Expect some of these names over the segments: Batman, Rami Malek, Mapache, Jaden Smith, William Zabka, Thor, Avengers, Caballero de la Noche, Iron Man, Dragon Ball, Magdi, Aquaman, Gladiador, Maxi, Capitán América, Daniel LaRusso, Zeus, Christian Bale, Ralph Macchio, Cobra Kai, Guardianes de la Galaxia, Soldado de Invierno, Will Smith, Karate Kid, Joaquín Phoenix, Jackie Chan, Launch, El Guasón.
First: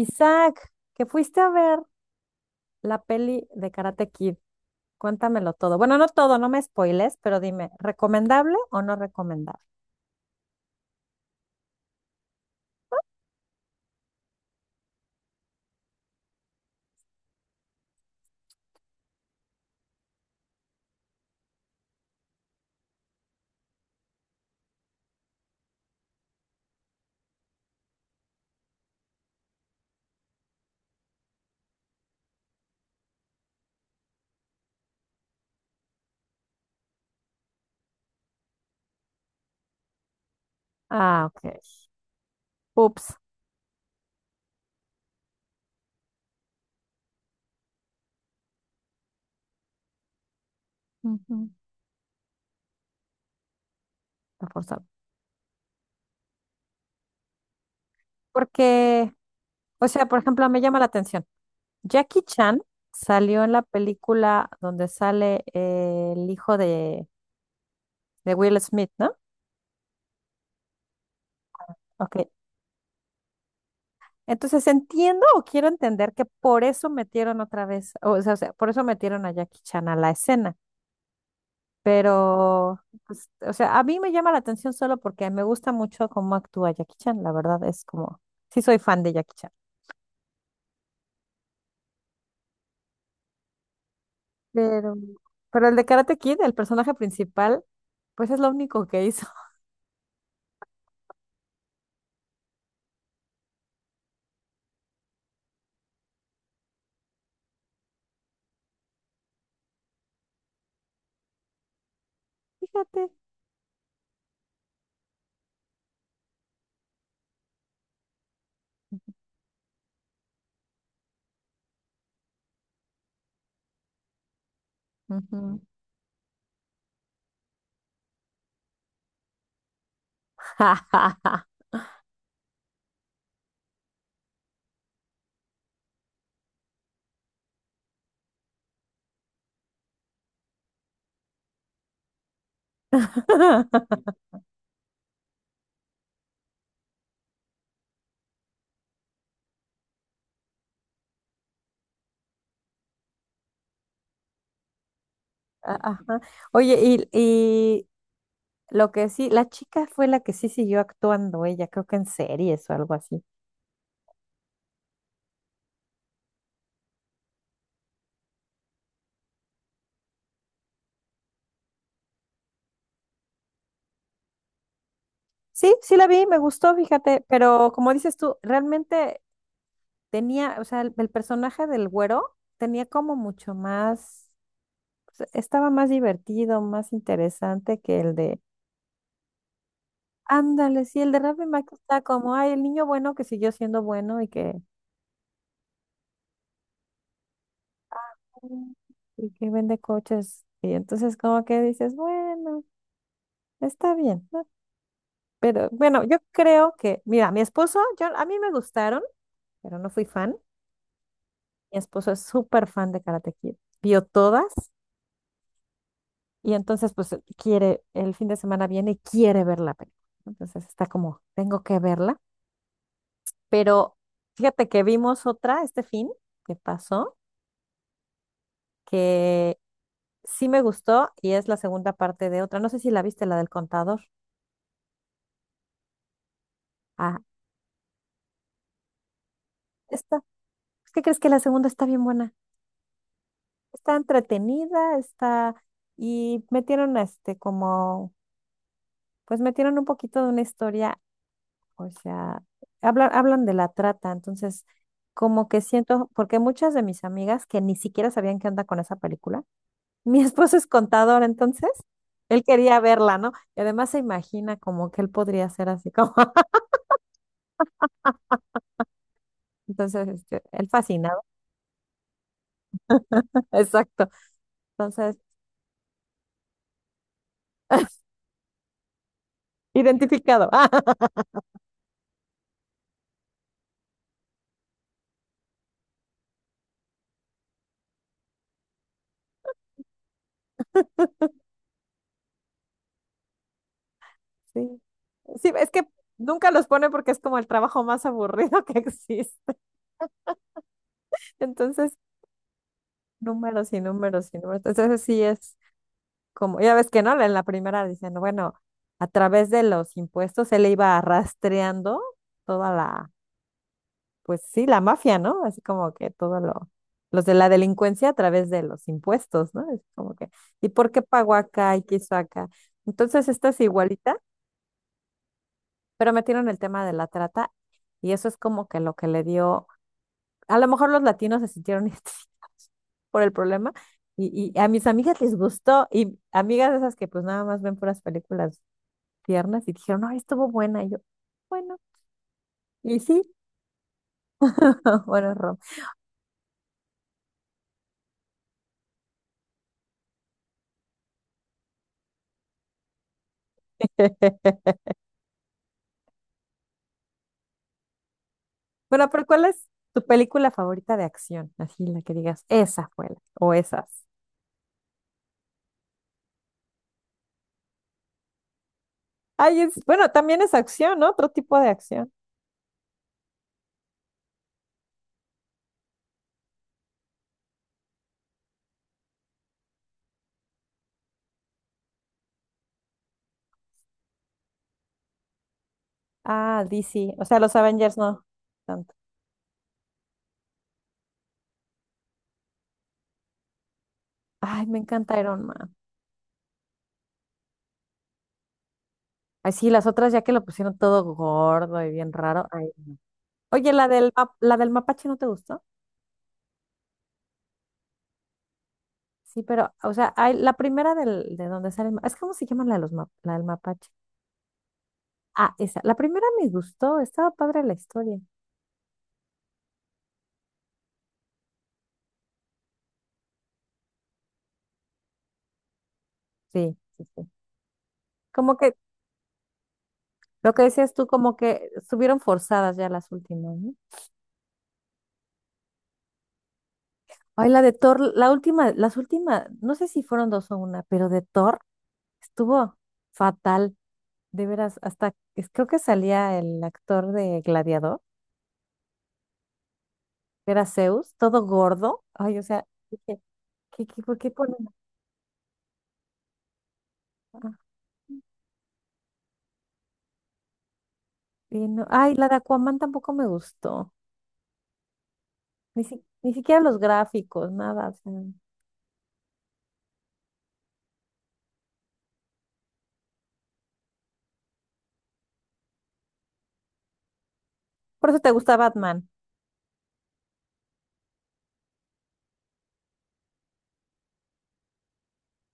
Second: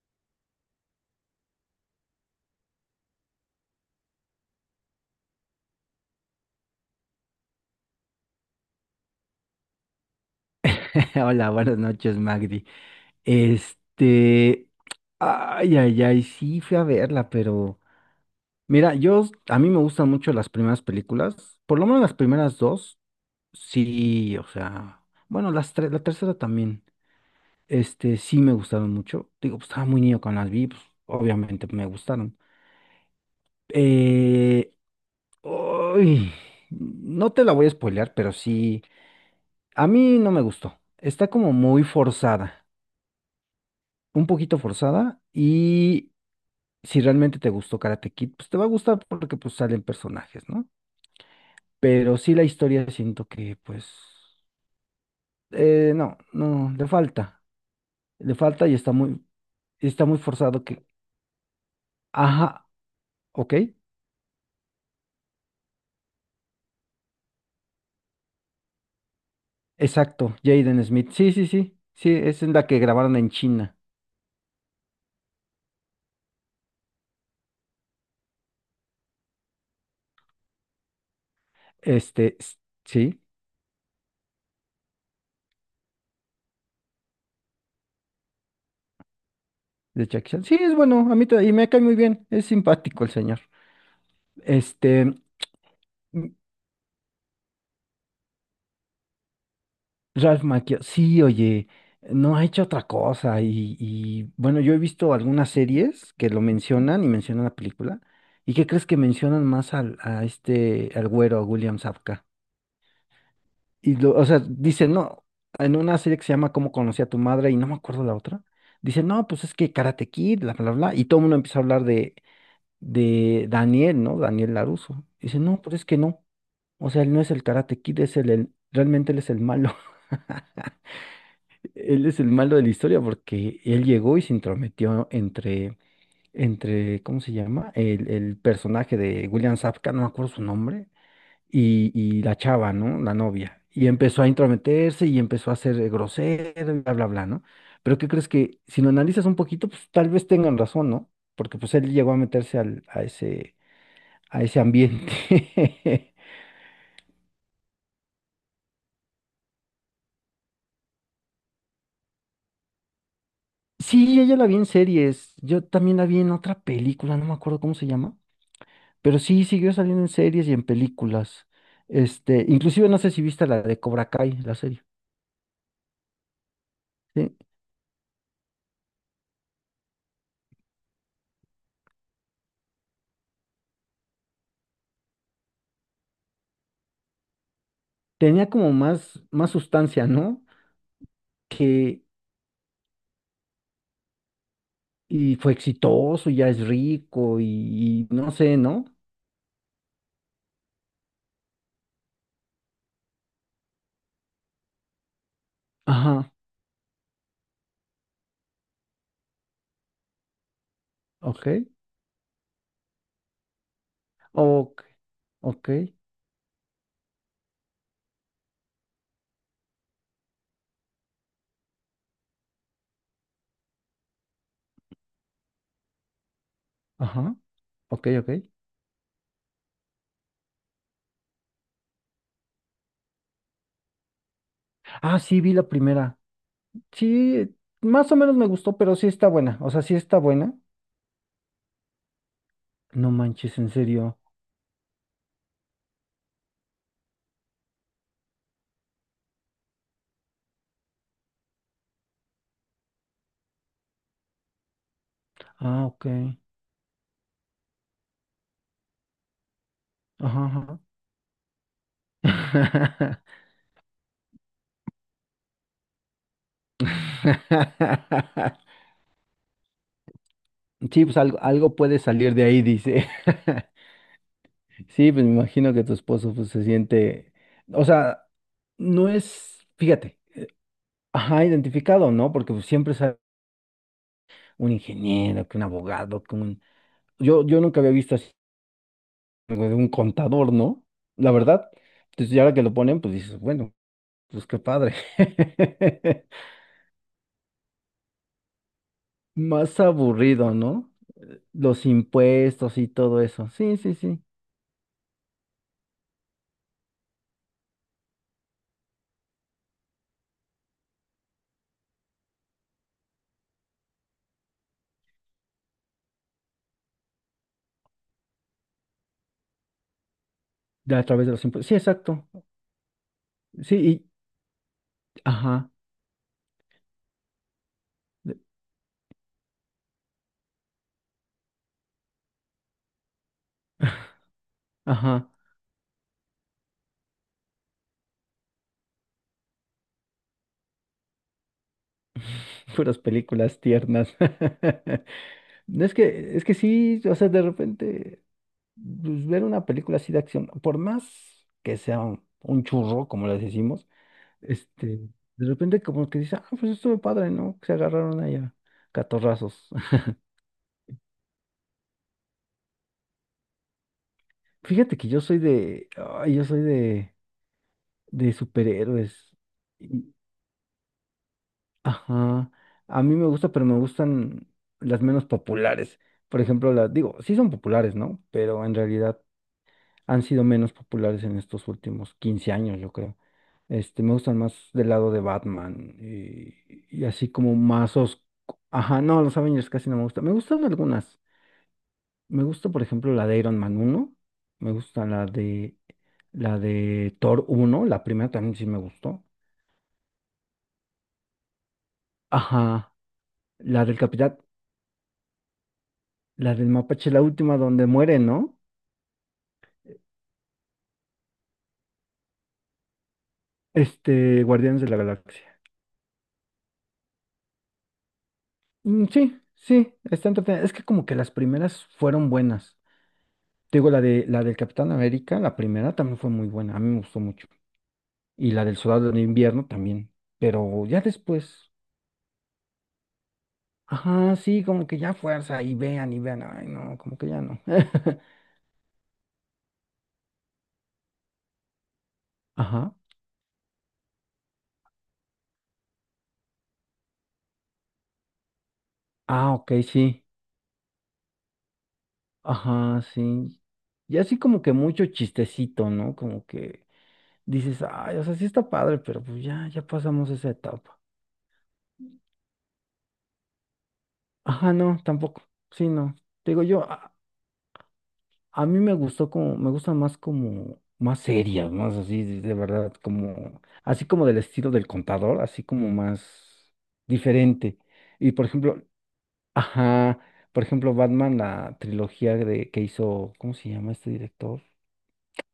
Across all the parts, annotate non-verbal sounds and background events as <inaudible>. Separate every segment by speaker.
Speaker 1: Isaac, que fuiste a ver la peli de Karate Kid, cuéntamelo todo. Bueno, no todo, no me spoiles, pero dime, ¿recomendable o no recomendable?
Speaker 2: <laughs> Hola, buenas noches, Magdi. Este, Ay, ay, ay, sí fui a verla, pero mira, a mí me gustan mucho las primeras películas, por lo menos las primeras dos, sí, o sea, bueno, las tres, la tercera también, sí me gustaron mucho. Digo, pues estaba muy niño cuando las vi, pues, obviamente me gustaron. Eh, Uy, no te la voy a spoilear, pero sí, a mí no me gustó.
Speaker 1: Ah,
Speaker 2: Está como
Speaker 1: ok.
Speaker 2: muy forzada,
Speaker 1: Ups.
Speaker 2: un poquito forzada. Y si realmente te gustó Karate Kid, pues te va a gustar porque pues salen personajes, ¿no?
Speaker 1: Ujú,
Speaker 2: Pero sí la historia siento que pues
Speaker 1: la forzaba.
Speaker 2: no, no, le falta y está
Speaker 1: Porque,
Speaker 2: muy,
Speaker 1: o
Speaker 2: está
Speaker 1: sea,
Speaker 2: muy
Speaker 1: por ejemplo, me
Speaker 2: forzado
Speaker 1: llama la
Speaker 2: que,
Speaker 1: atención. Jackie Chan
Speaker 2: ajá,
Speaker 1: salió en
Speaker 2: ok,
Speaker 1: la película donde sale el hijo de Will Smith, ¿no?
Speaker 2: exacto, Jaden Smith, sí, sí, sí, sí,
Speaker 1: Ok.
Speaker 2: es en la que grabaron en China,
Speaker 1: Entonces entiendo o quiero entender que por eso metieron otra vez, o sea, por eso metieron a Jackie Chan a la escena.
Speaker 2: este, s-
Speaker 1: Pero,
Speaker 2: sí,
Speaker 1: pues, o sea, a mí me llama la atención solo porque me gusta mucho cómo actúa Jackie Chan, la verdad es como, sí soy fan de Jackie Chan.
Speaker 2: de Jackie Chan, sí, es bueno, a mí y me cae muy bien, es simpático el señor,
Speaker 1: Pero,
Speaker 2: este,
Speaker 1: pero el de Karate Kid, el personaje principal, pues es lo único que hizo.
Speaker 2: Ralph Macchio, sí, oye, no ha hecho otra cosa y, bueno, yo he visto algunas series que lo mencionan y mencionan la película. ¿Y qué crees que mencionan más al güero, a William Zabka?
Speaker 1: <laughs> Fíjate.
Speaker 2: O sea, dicen, no, en una serie que se llama ¿Cómo conocí a tu madre? Y no me acuerdo la otra, dicen, no, pues es que Karate Kid, bla, bla, bla, y todo el mundo empieza a hablar de, Daniel, ¿no? Daniel LaRusso. Dicen,
Speaker 1: Ujú.
Speaker 2: no, pero es que no, o sea, él no es el Karate Kid, realmente él es el malo. <laughs>
Speaker 1: <laughs>
Speaker 2: Él es el malo de la historia porque él llegó y se intrometió entre, ¿cómo se llama? El personaje de William Zabka, no me acuerdo su nombre, y la chava, ¿no? La novia. Y empezó a intrometerse y empezó a ser grosero y bla, bla, bla, ¿no? Pero, ¿qué crees? Que si lo analizas un poquito, pues tal vez tengan razón, ¿no? Porque pues él llegó a meterse a ese ambiente. <laughs>
Speaker 1: Ajá. Oye, y lo que sí, la chica fue la que sí siguió actuando, ella creo que en series o algo así.
Speaker 2: Sí, ella la vi en series. Yo también la vi en otra película, no me acuerdo cómo se llama. Pero sí, siguió saliendo en series y en películas. Inclusive no sé si viste la de Cobra Kai, la serie.
Speaker 1: Sí, sí la vi, me gustó, fíjate,
Speaker 2: ¿Sí?
Speaker 1: pero como dices tú, realmente tenía, o sea, el personaje del güero tenía como mucho más, o sea, estaba más divertido, más interesante que el de,
Speaker 2: Tenía como más, más sustancia, ¿no?
Speaker 1: ándale, sí, el de Rami Malek está
Speaker 2: Que,
Speaker 1: como, ay, el niño bueno que siguió siendo bueno
Speaker 2: y fue exitoso, y ya es rico, y no sé, ¿no?
Speaker 1: y que vende coches. Y entonces como que dices, bueno, está bien, ¿no? Pero bueno, yo
Speaker 2: Ajá,
Speaker 1: creo que, mira, mi esposo, yo, a mí me gustaron, pero no fui fan.
Speaker 2: ok,
Speaker 1: Mi esposo es súper fan de Karate Kid. Vio todas.
Speaker 2: ok, ok,
Speaker 1: Y entonces, pues quiere, el fin de semana viene y quiere ver la película, ¿no? Entonces está como, tengo que verla. Pero fíjate que vimos otra este fin que pasó,
Speaker 2: ajá, ok, ok.
Speaker 1: que sí me gustó y es la segunda parte de otra. No sé si la viste, la del contador.
Speaker 2: Ah, sí, vi la primera.
Speaker 1: Ah,
Speaker 2: Sí, más o menos me gustó, pero sí está buena. O sea, sí está
Speaker 1: esta.
Speaker 2: buena.
Speaker 1: Pues, ¿qué crees que la segunda está bien buena?
Speaker 2: No manches, en
Speaker 1: Está
Speaker 2: serio.
Speaker 1: entretenida, está... Y metieron este como, pues metieron un poquito de una historia. O sea, hablan de la trata, entonces como que
Speaker 2: Ah, ok.
Speaker 1: siento, porque muchas de mis amigas que ni siquiera sabían qué onda con esa película. <laughs> Mi esposo es
Speaker 2: Ajá,
Speaker 1: contador, entonces él quería verla,
Speaker 2: ajá.
Speaker 1: ¿no? Y además se imagina como que él podría ser así como... <laughs>
Speaker 2: <laughs>
Speaker 1: Entonces este, él
Speaker 2: Sí, pues
Speaker 1: fascinado.
Speaker 2: algo, algo puede salir de ahí, dice.
Speaker 1: <laughs>
Speaker 2: <laughs>
Speaker 1: Exacto,
Speaker 2: Sí,
Speaker 1: entonces
Speaker 2: pues me imagino que tu esposo pues, se siente, o sea, no es, fíjate,
Speaker 1: identificado. <laughs> Ah,
Speaker 2: ajá, identificado, ¿no? Porque pues, siempre es un ingeniero, que un abogado, que un. Yo nunca había visto así algo de un contador, ¿no? La verdad. Entonces, y ahora que lo ponen, pues dices, bueno, pues qué
Speaker 1: sí,
Speaker 2: padre.
Speaker 1: sí, es que
Speaker 2: <laughs>
Speaker 1: nunca los pone porque es como el trabajo más aburrido <laughs> que existe,
Speaker 2: Más aburrido, ¿no? Los
Speaker 1: entonces
Speaker 2: impuestos y todo eso.
Speaker 1: números
Speaker 2: Sí,
Speaker 1: y
Speaker 2: sí, sí.
Speaker 1: números y números, entonces sí es. Como ya ves que no, en la primera dicen, bueno, a través de los impuestos él iba rastreando toda la, pues sí, la mafia, ¿no? Así como que todo lo, los de la delincuencia a través de los impuestos, ¿no? Es como que, ¿y por
Speaker 2: De
Speaker 1: qué
Speaker 2: a través de
Speaker 1: pagó
Speaker 2: los impuestos. Sí,
Speaker 1: acá y quiso
Speaker 2: exacto.
Speaker 1: acá? Entonces esta es
Speaker 2: Sí,
Speaker 1: igualita,
Speaker 2: ajá.
Speaker 1: pero metieron el tema de la trata y eso es como que lo que le dio, a lo mejor los latinos se sintieron identificados <laughs> por el problema. Y a mis amigas
Speaker 2: Ajá,
Speaker 1: les gustó, y amigas de esas que pues nada más ven puras películas piernas y dijeron, ay, estuvo buena. Y yo, bueno,
Speaker 2: <laughs> puras
Speaker 1: y sí,
Speaker 2: películas tiernas. <laughs>
Speaker 1: <laughs> bueno, Rom.
Speaker 2: No, es que sí, o sea, de repente, pues, ver una película así de acción, por más que sea un churro, como les decimos,
Speaker 1: <laughs>
Speaker 2: este, de repente como que dice, ah, pues estuvo padre, ¿no? Que se agarraron allá,
Speaker 1: Bueno, pero ¿cuál es
Speaker 2: catorrazos.
Speaker 1: tu
Speaker 2: <laughs>
Speaker 1: película favorita de acción? Así la que digas, esa fue la, o esas.
Speaker 2: Fíjate que yo soy de superhéroes.
Speaker 1: Ay, es, bueno,
Speaker 2: Y-
Speaker 1: también es acción, ¿no? Otro tipo de acción.
Speaker 2: Ajá, a mí me gusta, pero me gustan las menos populares. Por ejemplo, digo, sí son populares, ¿no? Pero en realidad han sido menos populares en estos últimos 15 años, yo creo. Me gustan más del lado de Batman y,
Speaker 1: Ah,
Speaker 2: y
Speaker 1: DC, o
Speaker 2: así
Speaker 1: sea, los
Speaker 2: como más
Speaker 1: Avengers
Speaker 2: os...
Speaker 1: no tanto.
Speaker 2: Ajá, no, los Avengers casi no me gustan. Me gustan algunas. Me gusta, por ejemplo, la de Iron Man uno.
Speaker 1: Ay,
Speaker 2: Me
Speaker 1: me
Speaker 2: gusta
Speaker 1: encanta
Speaker 2: la
Speaker 1: Iron Man.
Speaker 2: de la de Thor uno, la primera también sí me gustó.
Speaker 1: Ay, sí, las otras ya que lo pusieron todo gordo y bien raro. Ay.
Speaker 2: Ajá,
Speaker 1: No. Oye,
Speaker 2: la
Speaker 1: la
Speaker 2: del
Speaker 1: del, map-
Speaker 2: Capitán,
Speaker 1: la del mapache, ¿no te gustó?
Speaker 2: la del Mapache, la última donde muere, ¿no?
Speaker 1: Sí, pero, o sea, hay, la primera del, de donde sale el, ma- es, ¿cómo se llama la de los map- la del mapache?
Speaker 2: Guardianes de la
Speaker 1: Ah,
Speaker 2: Galaxia.
Speaker 1: esa. La primera me gustó, estaba padre la historia.
Speaker 2: Mm, sí, sí, está entretenida. Es que como que las primeras fueron buenas. Te digo, la del Capitán América, la primera también fue muy
Speaker 1: Sí,
Speaker 2: buena, a mí me
Speaker 1: sí,
Speaker 2: gustó
Speaker 1: sí.
Speaker 2: mucho. Y
Speaker 1: Como
Speaker 2: la
Speaker 1: que
Speaker 2: del Soldado de Invierno también.
Speaker 1: lo que
Speaker 2: Pero
Speaker 1: decías
Speaker 2: ya
Speaker 1: tú, como que
Speaker 2: después,
Speaker 1: estuvieron forzadas ya las últimas, ¿no?
Speaker 2: ajá, sí, como que ya fuerza, y vean, ay, no, como que ya
Speaker 1: Ay,
Speaker 2: no.
Speaker 1: la de Thor,
Speaker 2: <laughs>
Speaker 1: la última, las últimas, no sé si fueron dos o una, pero de Thor estuvo
Speaker 2: Ajá.
Speaker 1: fatal, de veras, hasta es- creo que salía el actor de Gladiador,
Speaker 2: Ah, ok, sí.
Speaker 1: que era Zeus, todo gordo. Ay, o sea,
Speaker 2: Ajá,
Speaker 1: dije,
Speaker 2: sí.
Speaker 1: ¿qué, qué, por
Speaker 2: Y
Speaker 1: qué
Speaker 2: así
Speaker 1: ponen
Speaker 2: como que mucho chistecito, ¿no? Como que
Speaker 1: acá?
Speaker 2: dices, ay, o sea, sí está padre, pero pues ya pasamos esa etapa.
Speaker 1: Y no- ay, la de Aquaman tampoco me gustó,
Speaker 2: Ajá, no, tampoco.
Speaker 1: ni,
Speaker 2: Sí,
Speaker 1: si-
Speaker 2: no.
Speaker 1: ni
Speaker 2: Te
Speaker 1: siquiera
Speaker 2: digo
Speaker 1: los
Speaker 2: yo,
Speaker 1: gráficos, nada, o sea...
Speaker 2: a mí me gustó como, me gusta más como, más seria, más así, de verdad, como, así como del estilo del contador, así como más diferente.
Speaker 1: Por eso te
Speaker 2: Y por
Speaker 1: gusta
Speaker 2: ejemplo,
Speaker 1: Batman.
Speaker 2: ajá, por ejemplo, Batman, la trilogía de, que hizo, ¿cómo se llama este director?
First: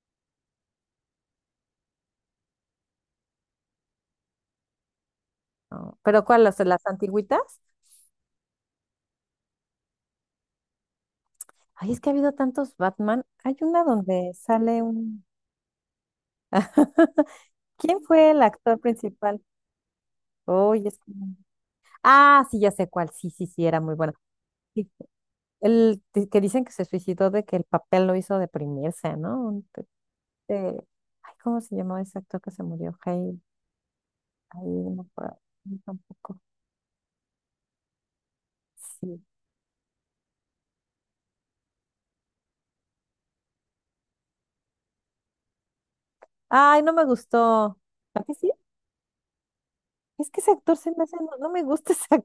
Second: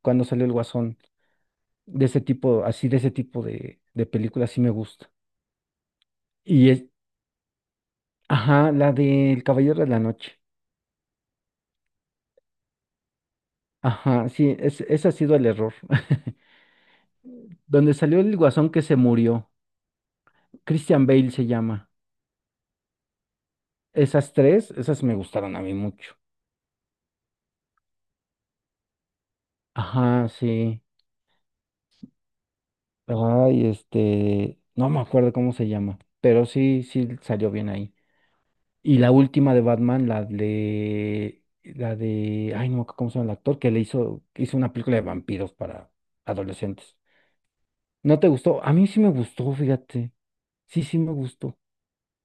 Speaker 2: Cuando salió El Guasón, de ese tipo, así de ese tipo de películas, sí me gusta.
Speaker 1: No, ¿pero cuál?
Speaker 2: Y
Speaker 1: Las
Speaker 2: es,
Speaker 1: antigüitas?
Speaker 2: ajá, la del Caballero de la Noche.
Speaker 1: Ay, es que ha habido tantos Batman. Hay una
Speaker 2: Ajá,
Speaker 1: donde
Speaker 2: sí,
Speaker 1: sale
Speaker 2: ese ha
Speaker 1: un...
Speaker 2: sido el error. <laughs>
Speaker 1: <laughs>
Speaker 2: Donde
Speaker 1: ¿Quién
Speaker 2: salió
Speaker 1: fue
Speaker 2: el
Speaker 1: el
Speaker 2: Guasón
Speaker 1: actor
Speaker 2: que se
Speaker 1: principal?
Speaker 2: murió.
Speaker 1: Oye, es
Speaker 2: Christian
Speaker 1: que-
Speaker 2: Bale
Speaker 1: no.
Speaker 2: se llama.
Speaker 1: Ah, sí, ya sé cuál. Sí, sí, sí, era muy bueno.
Speaker 2: Esas tres,
Speaker 1: Sí,
Speaker 2: esas me gustaron a mí
Speaker 1: el
Speaker 2: mucho.
Speaker 1: di- que dicen que se suicidó de que el papel lo hizo deprimirse, ¿no? Un pe-
Speaker 2: Ajá,
Speaker 1: eh,
Speaker 2: sí.
Speaker 1: ay, ¿cómo se llamaba ese actor que se murió? Hey,
Speaker 2: Ay, no
Speaker 1: ahí
Speaker 2: me
Speaker 1: no
Speaker 2: acuerdo
Speaker 1: puedo-
Speaker 2: cómo se
Speaker 1: no,
Speaker 2: llama,
Speaker 1: tampoco.
Speaker 2: pero sí, sí salió bien ahí. Y la
Speaker 1: Sí.
Speaker 2: última de Batman, ay, no, me acuerdo ¿cómo se llama el actor? Que hizo una película de vampiros para
Speaker 1: Ay, no
Speaker 2: adolescentes.
Speaker 1: me gustó.
Speaker 2: ¿No
Speaker 1: ¿A
Speaker 2: te
Speaker 1: que sí?
Speaker 2: gustó? A mí sí me gustó, fíjate.
Speaker 1: Es que ese actor
Speaker 2: Sí,
Speaker 1: se
Speaker 2: sí
Speaker 1: me
Speaker 2: me
Speaker 1: hace, no, no
Speaker 2: gustó.
Speaker 1: me gusta ese.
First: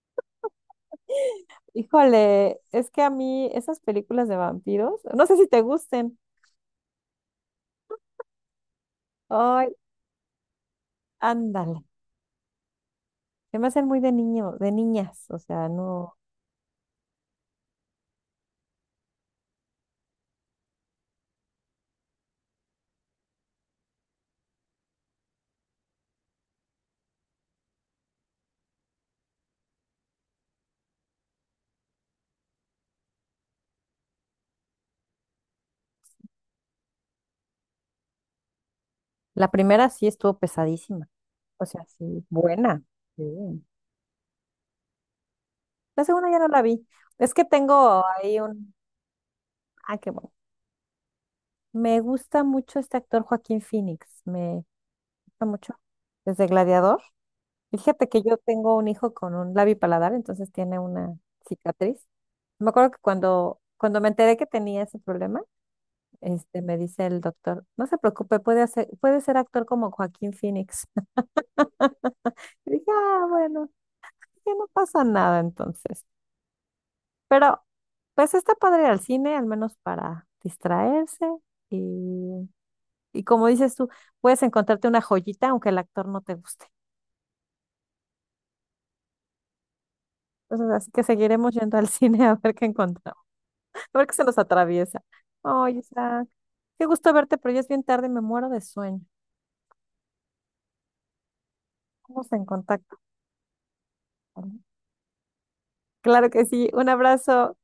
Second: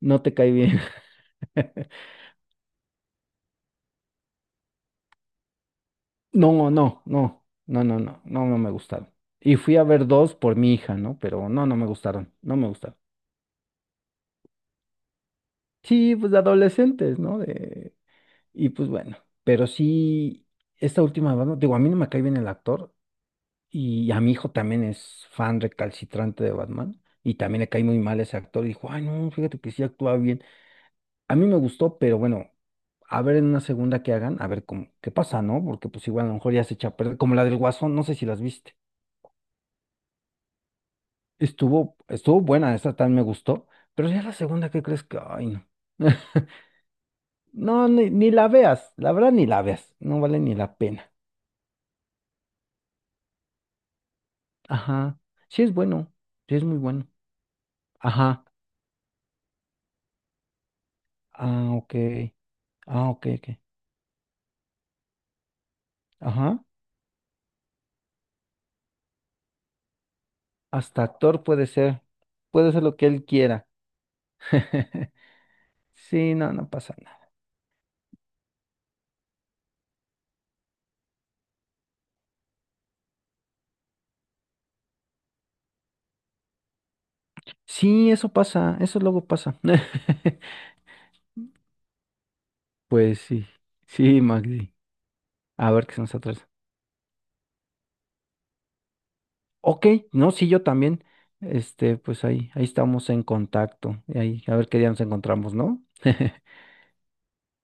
Speaker 2: No te cae bien. <laughs>
Speaker 1: Híjole, es que a mí esas películas de vampiros, no sé si te gusten.
Speaker 2: No, no, no, no, no, no, no, no me gustaron. Y
Speaker 1: Ay,
Speaker 2: fui a ver dos por mi hija, ¿no? Pero no, no
Speaker 1: ándale.
Speaker 2: me gustaron, no me gustaron.
Speaker 1: Se me hacen muy de niño, de niñas. O sea, no.
Speaker 2: Sí, pues de adolescentes, ¿no? Y pues bueno, pero sí, esta última de Batman, digo, a mí no me cae bien el actor y a mi hijo también es fan recalcitrante de Batman y también le cae muy mal ese actor y dijo, ay, no, fíjate que sí actúa bien. A mí me gustó, pero bueno, a ver en una segunda que hagan, a ver cómo, qué pasa, ¿no? Porque pues igual a lo mejor ya se echa a perder, como la del Guasón, no sé si las viste.
Speaker 1: La primera sí estuvo pesadísima. O sea,
Speaker 2: Estuvo,
Speaker 1: sí,
Speaker 2: estuvo buena,
Speaker 1: buena.
Speaker 2: esa tan me
Speaker 1: Sí.
Speaker 2: gustó, pero ya la segunda, ¿qué crees que? Ay, no.
Speaker 1: La segunda ya
Speaker 2: <laughs>
Speaker 1: no la vi. Es que
Speaker 2: No,
Speaker 1: tengo
Speaker 2: ni
Speaker 1: ahí
Speaker 2: la
Speaker 1: un.
Speaker 2: veas, la verdad ni la veas,
Speaker 1: Ah, qué
Speaker 2: no
Speaker 1: bueno.
Speaker 2: vale ni la pena.
Speaker 1: Me gusta mucho este actor Joaquín Phoenix. Me
Speaker 2: Ajá,
Speaker 1: gusta
Speaker 2: sí es
Speaker 1: mucho.
Speaker 2: bueno,
Speaker 1: Desde
Speaker 2: sí es muy
Speaker 1: Gladiador.
Speaker 2: bueno.
Speaker 1: Fíjate que yo
Speaker 2: Ajá,
Speaker 1: tengo un hijo con un labipaladar, entonces tiene una
Speaker 2: ah, ok,
Speaker 1: cicatriz. Me acuerdo que
Speaker 2: ah, ok, ok.
Speaker 1: cuando, cuando me enteré que tenía ese problema,
Speaker 2: Ajá,
Speaker 1: este, me dice el doctor, no se preocupe, puede hacer, puede ser actor como Joaquín Phoenix.
Speaker 2: hasta actor
Speaker 1: <laughs> Y
Speaker 2: puede ser
Speaker 1: dije,
Speaker 2: lo que él
Speaker 1: ah,
Speaker 2: quiera.
Speaker 1: bueno, que no pasa
Speaker 2: <laughs>
Speaker 1: nada entonces.
Speaker 2: Sí, no, no pasa nada.
Speaker 1: Pero, pues está padre ir al cine, al menos para distraerse. Y, y como dices tú, puedes encontrarte una joyita aunque el actor no te guste.
Speaker 2: Sí, eso pasa, eso luego pasa. <laughs>
Speaker 1: Entonces, así que seguiremos yendo al cine <laughs> a ver qué
Speaker 2: Pues
Speaker 1: encontramos.
Speaker 2: sí,
Speaker 1: Porque
Speaker 2: sí,
Speaker 1: se los
Speaker 2: Maxi.
Speaker 1: atraviesa.
Speaker 2: A
Speaker 1: Oye,
Speaker 2: ver qué son nos
Speaker 1: Isaac,
Speaker 2: atrasa.
Speaker 1: qué gusto verte, pero ya es bien tarde y me muero de sueño.
Speaker 2: Ok, no, sí, yo también. Pues
Speaker 1: Vamos en
Speaker 2: ahí, ahí
Speaker 1: contacto,
Speaker 2: estamos en contacto. Y ahí, a
Speaker 1: ¿no?
Speaker 2: ver qué día nos encontramos, ¿no?
Speaker 1: Claro que
Speaker 2: <laughs>
Speaker 1: sí. Un abrazo.